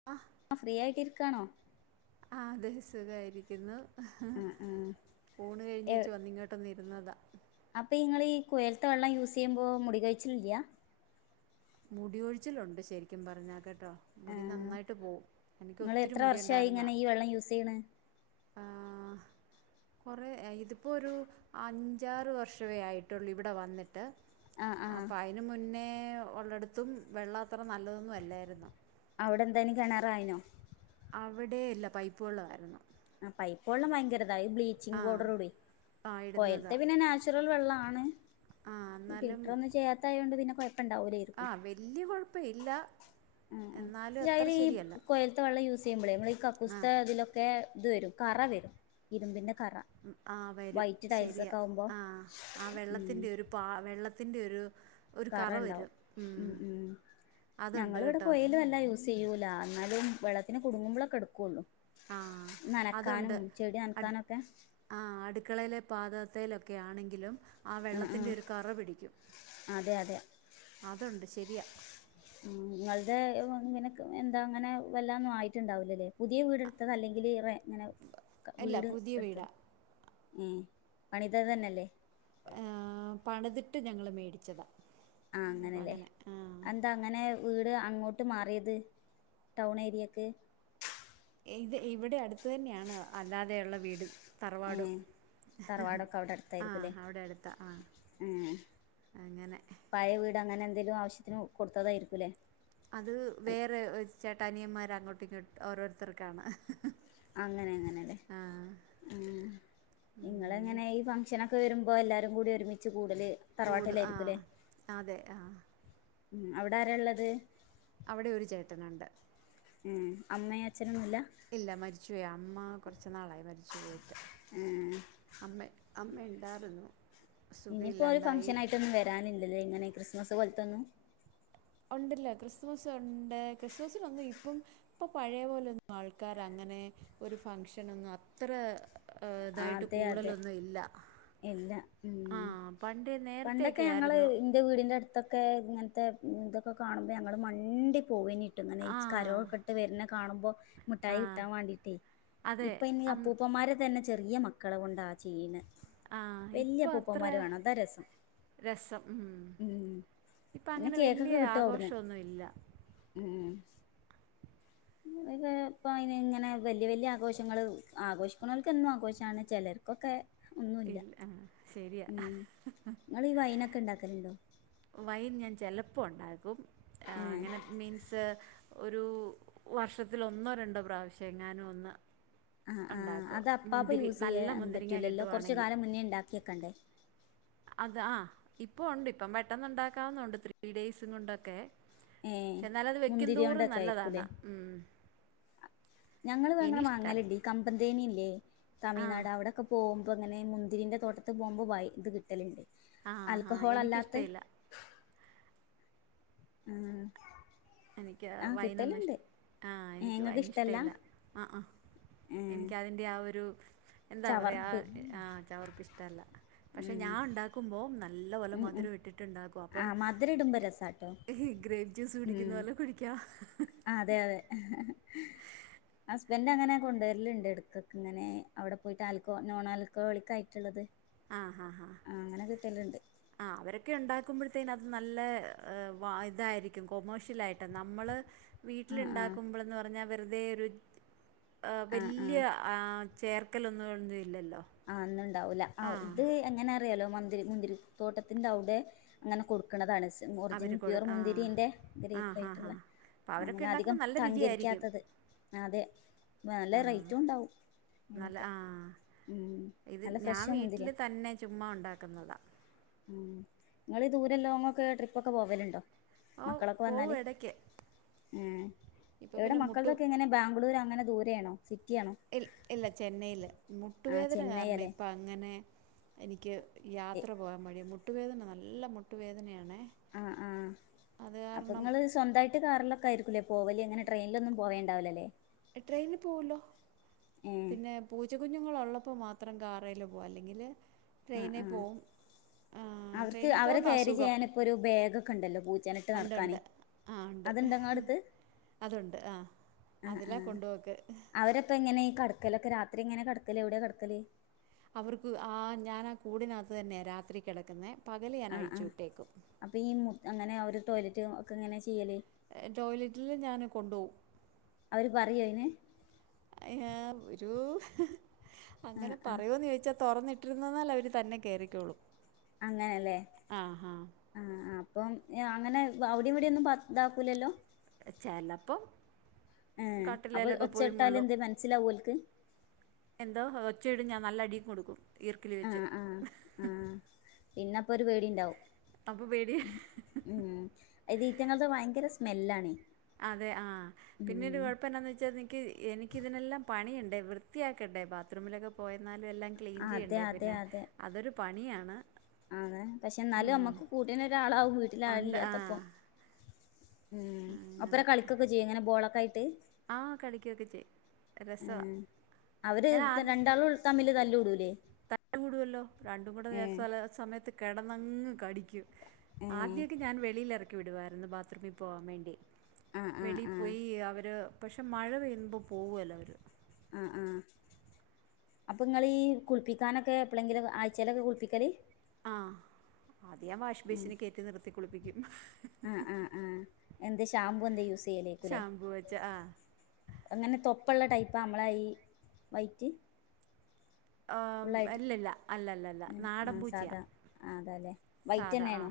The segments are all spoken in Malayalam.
[inaudible] ആഹ് ഫ്രീയായിട്ട് ഇരിക്കാണോ ആഹ് അതെ സുഖായിരിക്കുന്നു ആഹ് ആഹ് ഊണ് കഴിഞ്ഞേച്ച് വന്നിങ്ങോട്ടൊന്നിരുന്നതാ അപ്പഇങ്ങളീ കുഴൽത്തെ വെള്ളം യൂസെയ്യുമ്പോ മുടി കൊയിച്ചിലില്ല മുടി കൊഴിച്ചിലുണ്ട് ശെരിക്കും പറഞ്ഞാ കേട്ടോ മുടി ആഹ് നന്നായിട്ട് പോവും എനിക്ക് ഒത്തിരി മുടി ഉണ്ടായിരുന്നാ ഏത് വെള്ളം യൂസെയ്യ്ണെ [inaudible] കൊറേ ഇതിപ്പാെരു അഞ്ചാറ് വർഷവേ ആയിട്ടുള്ളൂ ഇവിടെ വന്നിട്ട് ആഹ് ആഹ് അപ്പം അയിന് മുന്നേ ഒള്ളിടത്തും വെള്ളം അത്ര നല്ലതൊന്നും അല്ലായിരുന്നു അവിടെ എന്താനിം കെണറായിനോ അവിടെ ഇല്ല പൈപ്പ് വെള്ളവായിരുന്നു ആഹ് പൈപ്പ് വെള്ളം ഭയങ്കരതാ ഈ ബ്ലീച്ചിംഗ് പൗഡർ കൂടി ആ കൊഴൽത്തെ ഇടുന്നതാ പിന്നെ നാച് ച്ചുറൽ വെള്ളാപണ് ആ ഈ എന്നാലും ഫിൽറ്ററഒന്നും ചെയ്യാത്തായതോണ്ട് പിന്നെ കാെഴപ്പണ്ടാവൂലേ ആഹ് വല്ല്യ കാെഴപ്പവില്ല എന്നാലും അത്ര ശരിയല്ല ത്ത വെള്ളം യൂസ് ചെയ്യുമ്പഴേ നമ്മൾ ഈ കക്കൂസ്ത്തെ ആഹ് ഇതിലൊക്കെ ഇത് വരും കറ വരും ഇരുമ്പിന്റെ കറ ആഹ് വരും വൈറ്റ് ശരിയാ ടൈൽസൊക്കെ ആവുമ്പോ ആഹ് ആ ഉം വെള്ളത്തിൻ്റെ ഒരു പാ വെള്ളത്തിന്റെ ഒരു ഒരു കറ കറണ്ടാവും വരും ഉം ഉം അതുണ്ട് ഞങ്ങള്ഇവടെ കേട്ടോ കൊയീല് വെള്ളാ യൂ സെയ്യൂലാ എന്നാലും വെള്ളത്തിന് കുടുങ്ങുമ്പളൊക്കെ എട്ക്കൊള്ളൂ ആഹ് നനക്കാനും അതുണ്ട് ചെടി അട് നൻക്കാനൊക്കെ ആഹ് അടുക്കളയിലെ പാതകത്തേലൊക്കെ ആണെങ്കിലും ആ വെള്ളത്തിൻ്റെ ഒരു കറ പിടിക്കും അതെ അതെ അതുണ്ട് ശരിയാ ഇങ്ങൾടെ ഇങ്ങനെ എന്താ അങ്ങനെ വല്ലാ ഒന്നും ആയിട്ട്ണ്ടാവൂലലേ പുതിയ വീട് ത്തതല്ലെങ്കില് റെ ഇങ്ങനെ ഇല്ല പുതിയ വീടാ ഉം പണിതതന്നെല്ലേ ആഹ് പണിതിട്ട് ഞങ്ങൾ മേടിച്ചതാ ആ അപ്പം അങ്ങനെയല്ലേ അങ്ങനെ ആഹ് എന്താ അങ്ങനെ വീട് അങ്ങോട്ട് മാറിയത് ടൗൺ ഏരിയക്ക് ഇത് ഇവിടെ അട്ത്ത് തന്നെയാണ് അല്ലാതെയുള്ള വീട് ഏ തറവാടും തറവാടൊക്കെ അവിടെ ആഹ് അടുത്തായിരിക്കുംല്ലേ അവിടെ അട്ത്താ ആഹ് അങ്ങനെ പയെ വീട് അങ്ങനെ എന്തേലും ആവശ്യത്തിന് കൊട്ത്തതെെര്ക്കുലേ അത് വേറെ ഒര്ചേട്ട അനിയന്മാര് അങ്ങോട്ട് ഇങ്ങോട്ട് ഓരോര്ത്തർക്കാണ് അങ്ങനെ അങ്ങനെല്ലെ ഇങ്ങളെ ഉം ഇങ്ങനെ ഈ ഫംഗ്ഷനൊക്കെ വെരുമ്പാെ എല്ലാരും കൂടി ഒരുമിച്ച് കൂടല് കൂടും ആഹ് തറവാട്ടിലായിരിക്കുംല്ലേ അതെ ആഹ് ഉം അവടെ ആരാ ഇള്ളത് അവടെ ഒരു ചേട്ടനുണ്ട് ഉം അമ്മയും അച്ഛനൊന്നും ഇല്ല ഇല്ല മരിച്ചു പോയി അമ്മാകാെറച്ച് നാളായി മരിച്ചു പോയിട്ട് അമ്മെ അമ്മ ഇണ്ടാറ്ന്നു ഇഞ്ഞ് ഇപ്പോ ഒര് ഫംഗ്ഷനായിട്ടൊന്നും വെരാനില്ലല്ലേ എങ്ങനെ ക്രിസ്മസ് പോൽത്തൊന്നും ഒണ്ടല്ലോ ക്രിസ്ത്മസ് ഉണ്ട് ക്രിസ്മസിനൊന്നും ഇപ്പം ഇപ്പൊ പഴയ പോലെ ഒന്നും ആൾക്കാര് അങ്ങനെ ഒരു ഫംഗ്ഷനൊന്നും അത്തറെ ഹ് ഇതായിട്ട് അതെ അതെ കൂടലൊന്നും ഇല്ല ഇല്ല ആ ഉം പണ്ട് പണ്ടൊക്കെ നേരത്തെയൊക്കെ ഞങ്ങള് ആയിരുന്നു ഇന്റെ വീടിന്റെ അട്ത്തൊക്കെ ഇങ്ങൻത്തെ ഇതൊക്കെ കാണുമ്പാെ ഞങ്ങള് മണ്ടി പോവേന് രുന്നനെ ആ ഈച്ച് കരാേ ഒക്കെ ഇട്ട് വെര്നത് കാണുമ്പാെ ആ മുഠായി കിട്ടാൻ വാണ്ടീട്ടെെ അതെ ഇപ്പൊ ഇഞ്ഞ് അന്ന് അപ്പൂപ്പന്മാരെ തന്നെ ചെറിയ മക്കളെ കൊണ്ടാ ചെയ്യ്ണ് ആഹ് ഇപ്പൊ അത്രെ രസം ഉം ഉം പിന്നെ ഇപ്പഅങ്ങനെ കേക്കൊക്കെ വെല്യ കിട്ടും അവിടുന്ന് ആഘോഷൊന്നും ഇല്ല ഉം അങ്ങനെത്തെ ഇപ്പൈന് ഇങ്ങനെ വെല്യ വെല്യ ആഘോഷങ്ങള് ആഘോഷിക്ക്ണോൽക്ക് എന്നും ആഘോഷാണ് ചെലർകാെക്കെ ഇല്ല ആഹ് ശെരിയാ ഇങ്ങള് ഈ വൈനെക്കെ ഇണ്ടാക്കല്ണ്ടോ വൈൻ ഞാൻ ചെലപ്പാെ ഉണ്ടാക്കും ഏഹ് അങ്ങനെ മിൻസ് ഒരു വർഷത്തിലൊന്നോ രണ്ടോ പ്രാവശ്യം എങ്ങാനും ഒന്ന് ആഹ് ആഹ് ഒണ്ടാക്കും അത് അപ്പാപ്പ മുന്തിരി യൂസ് നല്ല മുന്തിരിങ്ങ കിട്ടുവാണെങ്കി കേക്കാണ്ടേ അതെ ആഹ് ഇപ്പൊ ഒണ്ട് ഇപ്പം പെട്ടെന്ന് ഇണ്ടാക്കാവുന്നതുണ്ട് ത്രീ ഡൈസുംങ്ങാെണ്ടൊക്കെ ഏഹ് പക്ഷെ ഇന്നാലത് വെക്കുംന്തോറും മുന്തിരിയോണ്ടൊക്കെ ആയിരിക്കൂല്ലേ നല്ലതാണ് ഉം ഞങ്ങള് വാങ്ങ്ണ എനിക്കിഷ്ട മാങ്ങല് ഇല്യേ കമ്പന്തേന് ഇല്ലേ ആ തമിഴ്നാട് അവടെക്ക പോവുമ്പാെ ഇങ്ങനെ മുന്തിരിന്റെ തോട്ടത്ത് പോവുമ്പാെ വൈ ഇത് കിട്ടല്ണ്ട് ആ ആ ആൽക്കഹോൾ അല്ലാത്തത് എനിക്കിഷ്ടമില്ല ആഹ് എനിക്ക് ആഹ് വൈനൊന്നും ഇഷ് കിട്ടലുണ്ട് ആഹ് ഏഹ് എനിക്കും ഇങ്ങക്ക് വൈന് ഇഷ്ടല്ല ഇഷ്ടവില്ല ആഹ് ആഹ് ഏഹ് എനിക്ക് അതിന്റെ ആ ഒരു എന്താ പറയാ ചവർപ്പ് ആ ആഹ് ചവർപ്പ് ഇഷ്ടമല്ല പക്ഷെ ഉം ഞാൻ ഇണ്ടാക്കുമ്പോം നല്ലപോലെ ഉം ഉം മധുരം ഇട്ടിട്ട് ഇണ്ടാക്കും അപ്പം ആഹ് മധുരം ഇടുമ്പോ രസാട്ടോ ഗ്രേപ്ജ്യൂസ് കുടിക്ക്ന്ന ഉം പോലെ കുടിക്കാ ആഹ് അതെ അതെ ഹസ്ബെൻഡ് അങ്ങനെ കൊണ്ടുവെര്ല്ണ്ട് എട്ക്കൊക്കെ ഇങ്ങനെ അവടെ പോയിട്ട് ആൽക്കാെ നോൺ ആൽക്കഓളിക്കായിറ്റ് ഇള്ളത് ആഹ് ഹാ ഹാ ആഹ് അങ്ങനെ കിട്ടല്ണ്ട് ആഹ് അവരൊക്കെ യുണ്ടാക്കുമ്പഴ്ത്തേനകത്ത് നല്ലേ വാ ഇതായിരിക്കും കൊമോഷ്യലായിട്ട് നമ്മള് വീട്ടില് ആഹ് ആഹ് ഇണ്ടാക്കുമ്പളെന്ന് പറഞ്ഞാ വെറ്തേ ഒര് ഏഹ് ആഹ് വെല്യ ആഹ് ആ ചേർക്കലൊന്നും ഇതില് ഇല്ലല്ലോ ആഹ് അന്ന് ഇണ്ടാവൂല ആഹ് ഇത് എങ്ങനെ അറിയാലോ മന്തിരി മുന്തിരിത്തോട്ടത്തിന്റെ അവ്ടെ ഇങ്ങനെ കൊടുക്ക്ണതാണ് അവര് ഒറിജിനൽ കൊടു പ്യൂർ ആഹ് മുന്തിരിൻ്റെ ആഹ് ഹാ ഹാ ഗ്രേയിപ്പായ്ട്ട്ള്ള അപ്പം അവരൊക്കെ അങ്ങനെ അധികം ഉണ്ടാക്കുമ്പോൾ നല്ല രുചിയായിരിക്കും തങ്കരിക്കാത്തത് ആതെ നല്ല ആഹ് റേറ്റും ഇണ്ടാവും നല്ല ആഹ് ഇത് നല്ല ഞാ ഫ്രഷ് വീട്ട്ൽ മുന്തിരിയാ തന്നെ ചുമ്മാ ഉണ്ടാക്ക്ന്നതാ ഉം ഇങ്ങൾ ദൂരം ലോങ്ങൊക്കെ ട്രിപ്പ് ഒക്കെ പോവ്വല്ണ്ടോ ഓ മക്കളൊക്ക പോവും വന്നാല് ഇടയ്ക്ക് ഏഹ് ഇപ്പം എവിടെ പിന്നെ മുട്ടു മകൾതൊക്കെ എങ്ങനെ ബാംഗ്ലൂര് അങ്ങന ദൂരെണോ സിറ്റിയാണോ ഇല് ഇല്ല ചെന്നൈയിൽ ആഹ് മുട്ടുവേദന ചെന്നൈ കാരണം അല്ലേ ഇപ്പ അങ്ങനെ എനിക്ക് യാത്ര പോവാൻ മടിയാ മുട്ടുവേദന നല്ല മുട്ടുവേദനയാണേ ആഹ് ആഹ് അത് അപ്പൊ കാരണം ഇങ്ങള് സ്വന്താ കാറിലൊക്കെ ആരിക്കും ലേ പോവല് അങ്ങനെ ട്രെയ്ൻലൊന്നും പോവേണ്ടാവില്ലല്ലേ ട്രെയിനിൽ പൂവല്ലോ ഏഹ് പിന്നെ പൂച്ച കുഞ്ഞുങ്ങൾ ഒള്ളപ്പോ മാത്രം കാറേൽ പോവും അല്ലെങ്കിൽ ആഹ് ട്രെയിനി ആഹ് പോവും ആഹ് അവർക്ക് ട്രെയിനേ അവരെ ക്യാരി പോവുന്നാസുഖം ചെയ്യാൻ ഇപ്പൊ ഒരു ബാഗ് ഒക്കെണ്ടല്ലോ പൂ ഉണ്ട് ഉണ്ട് ആഹ് ഉണ്ട് നിങ്ങളടുത്ത് അതുണ്ട് ആഹ് അതിലാ കൊണ്ട് പോക്ക് പ്പ എങ്ങനെ ഈ കടക്കലൊക്കെ രാത്രിങ്ങനെ കെടക്കല് എവ്ടെ കെടക്കല് അവർക്ക് ആഹ് ഞാനാ കൂടിനകത്ത് തന്നെ രാത്രി കെടക്കുന്നേ പകല് ഞാൻ അഴിച്ചു വിട്ടേക്കും അപ്പം ഈ മു അങ്ങനെ ആ ഒരു ടോയ്ലറ്റ് ഒക്കെ എങ്ങനെ ച്ചിയ്യല് ടോയ്ലറ്റ്ൽ ഞാൻ കൊണ്ടോവും അവര് പറയോഅയ്ന് ഏഹ് ഒരു അങ്ങനെ ആഹ് ആഹ് പറയോന്ന് ചോദിച്ചാ തൊറ ട്ടിരുന്നാൽ അവര് തന്നെ കേറിക്കോളും അങ്ങനെല്ലേ ആഹാ ആഹ് അപ്പം അങ്ങനെ അവടീം ഇവിടൊന്നും പാ ഇതാക്കൂലല്ലോ ചെലപ്പം ഏഹ് അപ്പൊ കട്ടിലേലൊക്കെ പോയി ഒച്ചട്ടാല് മുള്ളും എന്ത് മനസ്സിലാവോ ഓൽക്ക് എന്തോ ഒച്ചിടും ഞാ നല്ല അടിം കൊടുക്കും ഈർക്കിൽ വെച്ച് ആഹ് ആഹ് ആഹ് പിന്നെ അപ്പ ഒരു പേടിണ്ടാവും അപ്പൊ പേടി ഉം ഇതീറ്റങ്ങൾത് ഭയങ്കര സ്മെല്ലാണയ് അതെ ആഹ് പിന്നൊരു കൊഴപ്പം എന്നാന്ന് വെച്ചാ ഇക്ക് എനിക്ക് ഇതിനെല്ലാം പണിയുണ്ട് വൃത്തിയാക്കട്ടെ ബാത്റൂമിലൊക്കെ പോയന്നാലും എല്ലാം ക്ലീൻ അതെ ച്ചിയ്യണ്ടേ അതെ പിന്നെ അതൊരു പണിയാണ് അതെ പക്ഷെ ന്നാലും ഉം നമ്മുക്ക് കൂട്ടിനൊരാളാവും ഉണ്ട് ആ വീട്ടിലാളില്ലാത്തപ്പോ ഉം അപ്പര അങ്ങനെ കളിക്കൊക്കെ ച്ചിയോ ഇങ്ങനെ ബോളൊക്കെ ആയിറ്റ് ആഹ് കളിക്കൊക്കെചെ ആഹ് അവര് ആദ്യം രണ്ടാളുള് തമ്മില് തല്ലൂടൂലേ തല്ല് കൂടുവല്ലോ രണ്ടും കൂടെ [unintelligible] ഉം ചെല സമയത്ത് കെടന്നങ്ങ് കടിക്കും ഉം ആദ്യൊക്കെ ഞാൻ വെളിൽ എറക്കി വിടുവാരുന്നു ബാത്റൂമി പോവാൻ വേണ്ടി ആഹ് ആഹ് വെളി ആഹ് പ്പോയി അവര് പക്ഷെ മഴ പെയ്യുമ്പോ പോവല്ലോ അവര് ആഹ് ആഹ് അപ്പംങ്ങളി കുൾപ്പിക്കാനൊക്കെ എപ്പളങ്കിലൊക്കേ ആഴ്ച്ചേലൊക്കെ കുളപ്പിക്കൽ ആ അത് ഞാൻ വാഷ് ബേസിന് കെറ്റി നിർത്തി കുളിപ്പിക്കും ആ ആ ആ എന്ത് ഷാംമ്പൂ എന്തേ യൂസ് ചെയ്യലേക്കൂ ലെ ഷാമ്പൂ വെച്ച് ആഹ് അങ്ങനെ തൊപ്പള്ള ടൈപ്പാ നമ്മളെ ഈ വൈറ്റ് ആ ഫുള്ളായിട്ട് അല്ലല്ല അല്ല അല്ല അല്ല നാടം. ആഹ് പൂച്ചയാ സാധാ ആഹ് അതാല്ലേ വൈറ്റ് സാധാ ആ തന്നെയാണോ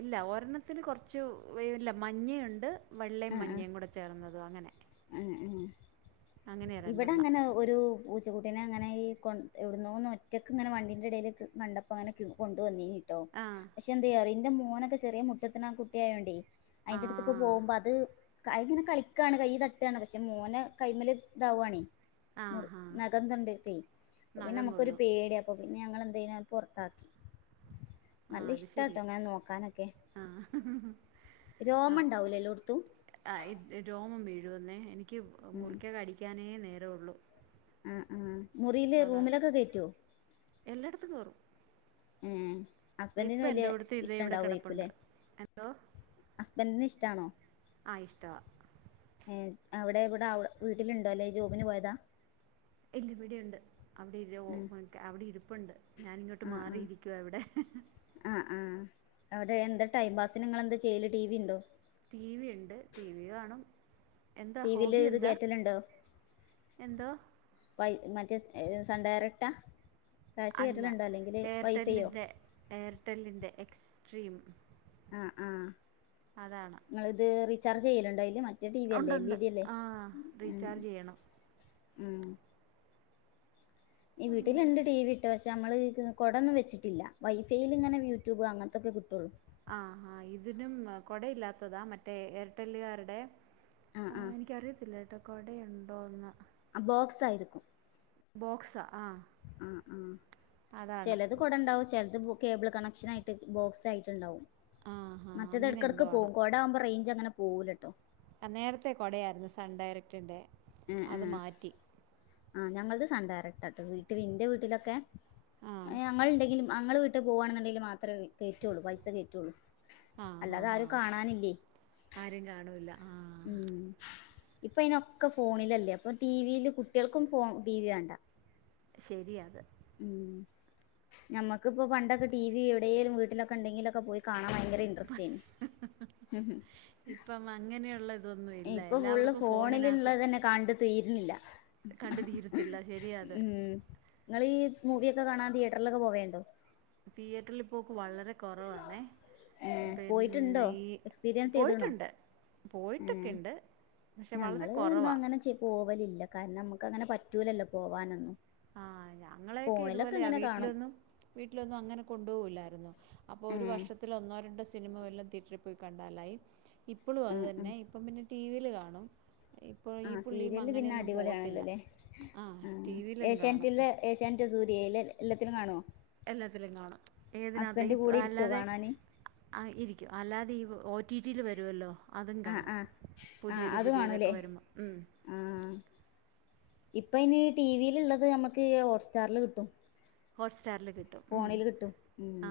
ഇല്ല ഒര്ണ്ണത്തിന് കൊർചു ഇല്ല മഞ്ഞെ ഇണ്ട് വെള്ളേം മഞ്ഞെ. കൂടെ ചേർന്നതു. അങ്ങനെ എ എ അങ്ങനെ ഇവടെ രണ്ടെണ്ണം അങ്ങനെ ഒരു പൂച്ചക്കുട്ടിനെ അങ്ങനെ ഈ കൊ എവ്ട്ന്നോന്ന് ഒറ്റക്ക് ഇങ്ങനെ വണ്ടിന്റെ എടേല്ക്ക് കണ്ടപ്പ അങ്ങെന കൊണ്ടുവന്നിനി ആ പക്ഷെ എന്തയ്യറിയൊ ഇന്റെ മോനൊക്കെ ചെറിയ മുട്ട്ത്ത്ണ ആ കുട്ടി ആയൊണ്ടേ ആ അഴിന്റെ അട്ത്ത്ക്ക് പോവുമ്പ അത് അത് ഇങ്ങനെ കളിക്കാണ് കൈ തട്ടാണ് പക്ഷെ മോനെ കൈമല് ഇതാവ്വാണേ ആ മു ഹാ നഖ [unintelligible] ട്ടേ അപ്പൊ നഖം നമുക്കൊരു കൊള്ളും പേടിയ അപ്പ പിന്നെ ഞങ്ങള് എന്തയ്നാ പൊർത്താക്കി ആ നല്ല അത് ഇഷ്ടാട്ടോ ശരിയാ അങ്ങനെ നോക്കാനൊക്കെ ആ രോമം ഓക്കെ ഇണ്ടാവൂലെ എല്ലോട്ത്തും ആ ഈ രോമം വീഴുവെന്നേ എനിക്ക് ഉം മുറിക്കക അടിക്കാനേ നേര ഒള്ളു ആ ആ മുറീല് റൂമിലൊക്കെ കേറ്റോ എല്ലാട്ത്തും കെറും ഏ ഹസ്ബൻഡ്ന് വല്ല്യ എൻ്റെ ഇവിടുത്തെ ഇതേ ഇഷ്ടം ഇവിടെ ഇണ്ടാവയ്ക്കു കിടപ്പുണ്ട് ലെ എന്തോ ഹസ്ബെന്റ് ന് ഇഷ്ടാണോ ആ ഇഷ്ടവാ ഏ അവടെ ഇവടെ അവ് വീട്ടില്ണ്ടോ അല്ലേ ജോബിന് പോയതാ എല്ല ഇവഡ്യുണ്ട് അവിടെ ഒരു ആഹ് അവടെ ഇരുപ്പുണ്ട് ഞാനിങ്ങോട്ട് മാറിയിരിക്കുവ ഇവടെ ആ ആ അവടെ എന്താ ടൈം പാസ് നിങ്ങള് എന്താ ചെയ്യല് ടി വി ഇണ്ടോ ടി വി ഇണ്ട് ടി വി കാണും എന്താ ടി വിൽ ഹോബി ഇത് എന്താ കേറ്റലുണ്ടോ എന്തോ വൈ മറ്റേ സൺ ഡയറക്ടാ കാശ് കേറ്റല്ണ്ടോ അല്ലെങ്കില് വൈഫൈയോ എയർടെല്ലിന്റെ എക്സ്ട്രീം ആ ആ അതാണ് ഇങ്ങള് ഇത് റീചാർജ് ചെയ്യല്ണ്ടോ അയില് മറ്റേ ടി വി അല്ലേ എൽ ഉണ്ടുണ്ട് ഇ ഡി അല്ലേ ആ റീചാർജ് ചെയ്യണം ഉം ഈ വീട്ടില്ണ്ട് ടി വി പക്ഷെ നമ്മള് കോടൊന്നും വെച്ചിട്ടില്ല വൈഫൈയില് ഇങ്ങനെ യൂട്യൂബ് അങ്ങൻത്തൊക്കെ കിട്ടോള്ളൂ ആ ആ ഇതിനും കൊടയില്ലാത്തതാ മറ്റേ എയർടെല്ല്കാര്ടെ ആഹ് ആ ആഹ് എനിക്കറിയത്തില്ല കെട്ടോ കൊടെഴുണ്ടോന്ന് അ ബോക്സായിരിക്കും ബോക്സ ആ ആ ആ അതാണ് ചെലത് കൊടെണ്ടാവും ചെൽത് കേബിൾ കണക്ഷനായിട്ട് ബോക്സ് ആയിട്ട് ഇണ്ടാവും ആ ഹാ മറ്റത് അങ്ങനെ എട്ക്കെട്ക്ക് എന്തോ ആണ് പോവും കൊടാവുമ്പ റൈഞ്ച് അങ്ങനെ പോവൂലട്ടോ ആ നേരത്തേ കൊടയായ്ര്ന്നു സൺ ഡയറക്റ്റിൻ്റെ അത് മാറ്റി ആ ഞങ്ങൾത് സൺ ഡയറക്റ്റാ ട്ടോ വീട്ടില് ഇൻ്റെ വീട്ടിലൊക്കെ ആ അത് ഞമ്മള്ണ്ടെങ്കില് അങള് വീട്ട് പോവ്വാണ്ന്ന്ണ്ടെങ്കില് മാത്രേ കേറ്റൊള്ളൂ പൈസ കേറ്റൊള്ളൂ ആ ഹാ ഹാ ആരും കാണൂല ആ ഉം ഇപ്പയിനൊക്കെ ഫോണിലല്ലേ അപ്പൊ ടി വി ല് കുട്ട്യേൾക്കും ഫോൺ ടി വി വേണ്ട ശരിയാത് ഉം ഞമ്മക്ക്പ്പൊ പണ്ടൊക്കെ ടി വി എവ്ടേലും വീട്ടിലൊക്കെ ഇണ്ടെങ്കിലൊക്കെ പോയി കാണാ വയങ്കര ഇ ട്രസ്റ്റേനി ഉം ഇപ്പം അങ്ങനെയുള്ള ഇതൊന്നും ഇല്ല എല്ലാവർക്കും ഫോണിനകത്ത് കാണ്ട് തീര്ന്നില്ല കണ്ട് തീരത്തില്ല ശരിയാ അത് ഇങ്ങള് ഈ മൂവിയൊക്കെ കാണാൻ തിയേറ്ററിലൊക്കെ പോവേണ്ടോ തീയേറ്ററിൽ പോക്ക് വളരെ കൊറവാണേ ഏ പിന്നെ പോയിട്ടുണ്ടോ ഈ എക്സ്പീരിയൻസ് ചെയ്തണോ പോയിറ്റ്ണ്ട് ഏ പോയിറ്റൊക്കെണ്ട് പക്ഷെ വളരെ ഞങ്ങള് ഒന്നും കൊറവാ അങ്ങനെ പോവലില്ല കാരണം മ്മക്ക് അങ്ങനെ പറ്റൂലല്ലോ പോവ്വാനൊന്നും ആഹ് ഞങ്ങളെയൊക്കെ ഇതുപോലെയാ വീട്ട്ലൊന്നും വീട്ടിലൊന്നും അങ്ങനെ കൊണ്ടോവൂല്ലായിരുന്നു അപ്പോ ഏ ഒരു വർഷത്തെ ത്തിലൊന്നോ രണ്ടോ സിനിമ വല്ലം തിയറ്ററി പോയി കണ്ടാലായി ഇപ്പളും അത് ഉം ഉം തന്നേ ഇപ്പം പിന്നെ ടി വിൽ കാണും ഇപ്പോ ആ ഈ പുള്ളിയും സീരിയല് പിന്നെ അങ്ങനെയൊന്നും അടിപൊളിയാണല്ലോ പോവത്തില്ല അല്ലേ ആഹ് ആ ടി വി ല്ണ്ട് ഏഷ്യാനെറ്റിലെ ഏഷ്യാനെറ്റ് സൂര്യ യില് എല്ലത്തിനും കാണോ എല്ലാത്തിലും കാണും ഏതിനകത്ത് ഇ പൊ കൂടെ ഇരിക്കോ അല്ലാതെ കാണാന് അ ആ ഇരിക്കും അല്ലാതെ ഈ ഒ റ്റി ജി ല് വരുവല്ലോ അതും ആഹ് കാണും ആഹ് ആഹ് പുതിയത് അത് കാണൂല്ലേ പുതിയതൊക്കെ വരുമ്പം ഉം ആഹ് ഇപ്പ ഇനി ടി വി ല്ള്ളത് ഞമ്മക്ക് ഹോട്ട് സ്റ്റാറില് കിട്ടും ഹോട്ട് സ്റ്റാറില് ഫോണില് കിട്ടും ഉം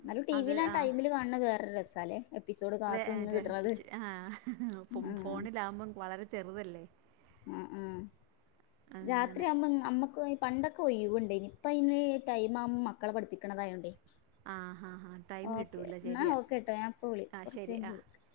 ഇന്നാലും ടി വിൽ ആ ടൈമില് കാണത് വേറൊരു രസാല്ലേ എപ്പിസോഡ് വേ കാത്തു നിന്ന് റെ കിട്ടണത് ച് ആഹ് ഫോ ആഹ് ഫോണിലാവുമ്പം വളരെ ചെറുതല്ലേ ആഹ് ആഹ് അങ്ങനെ രാത്രിയാവുമ്പം അമ്മക്ക് പണ്ടൊക്കെ ഒയ്‌വ്ണ്ടേന് ഇപ്പയ്ന് ഈ ടൈം ആവു മക്കളെ പഠിപ്പിക്കണതായോണ്ടേ ആ ഹാ ഹാ ടൈം ഓക്കേ കിട്ടൂല ന്നാ ശരിയാണ് ഓക്കെ ട്ടോ ഞാൻപ്പ വിളി ആ ശരി കൊർച്ചെയ്ഞ്ഞ്ട്ട് ആ വിളിക്ക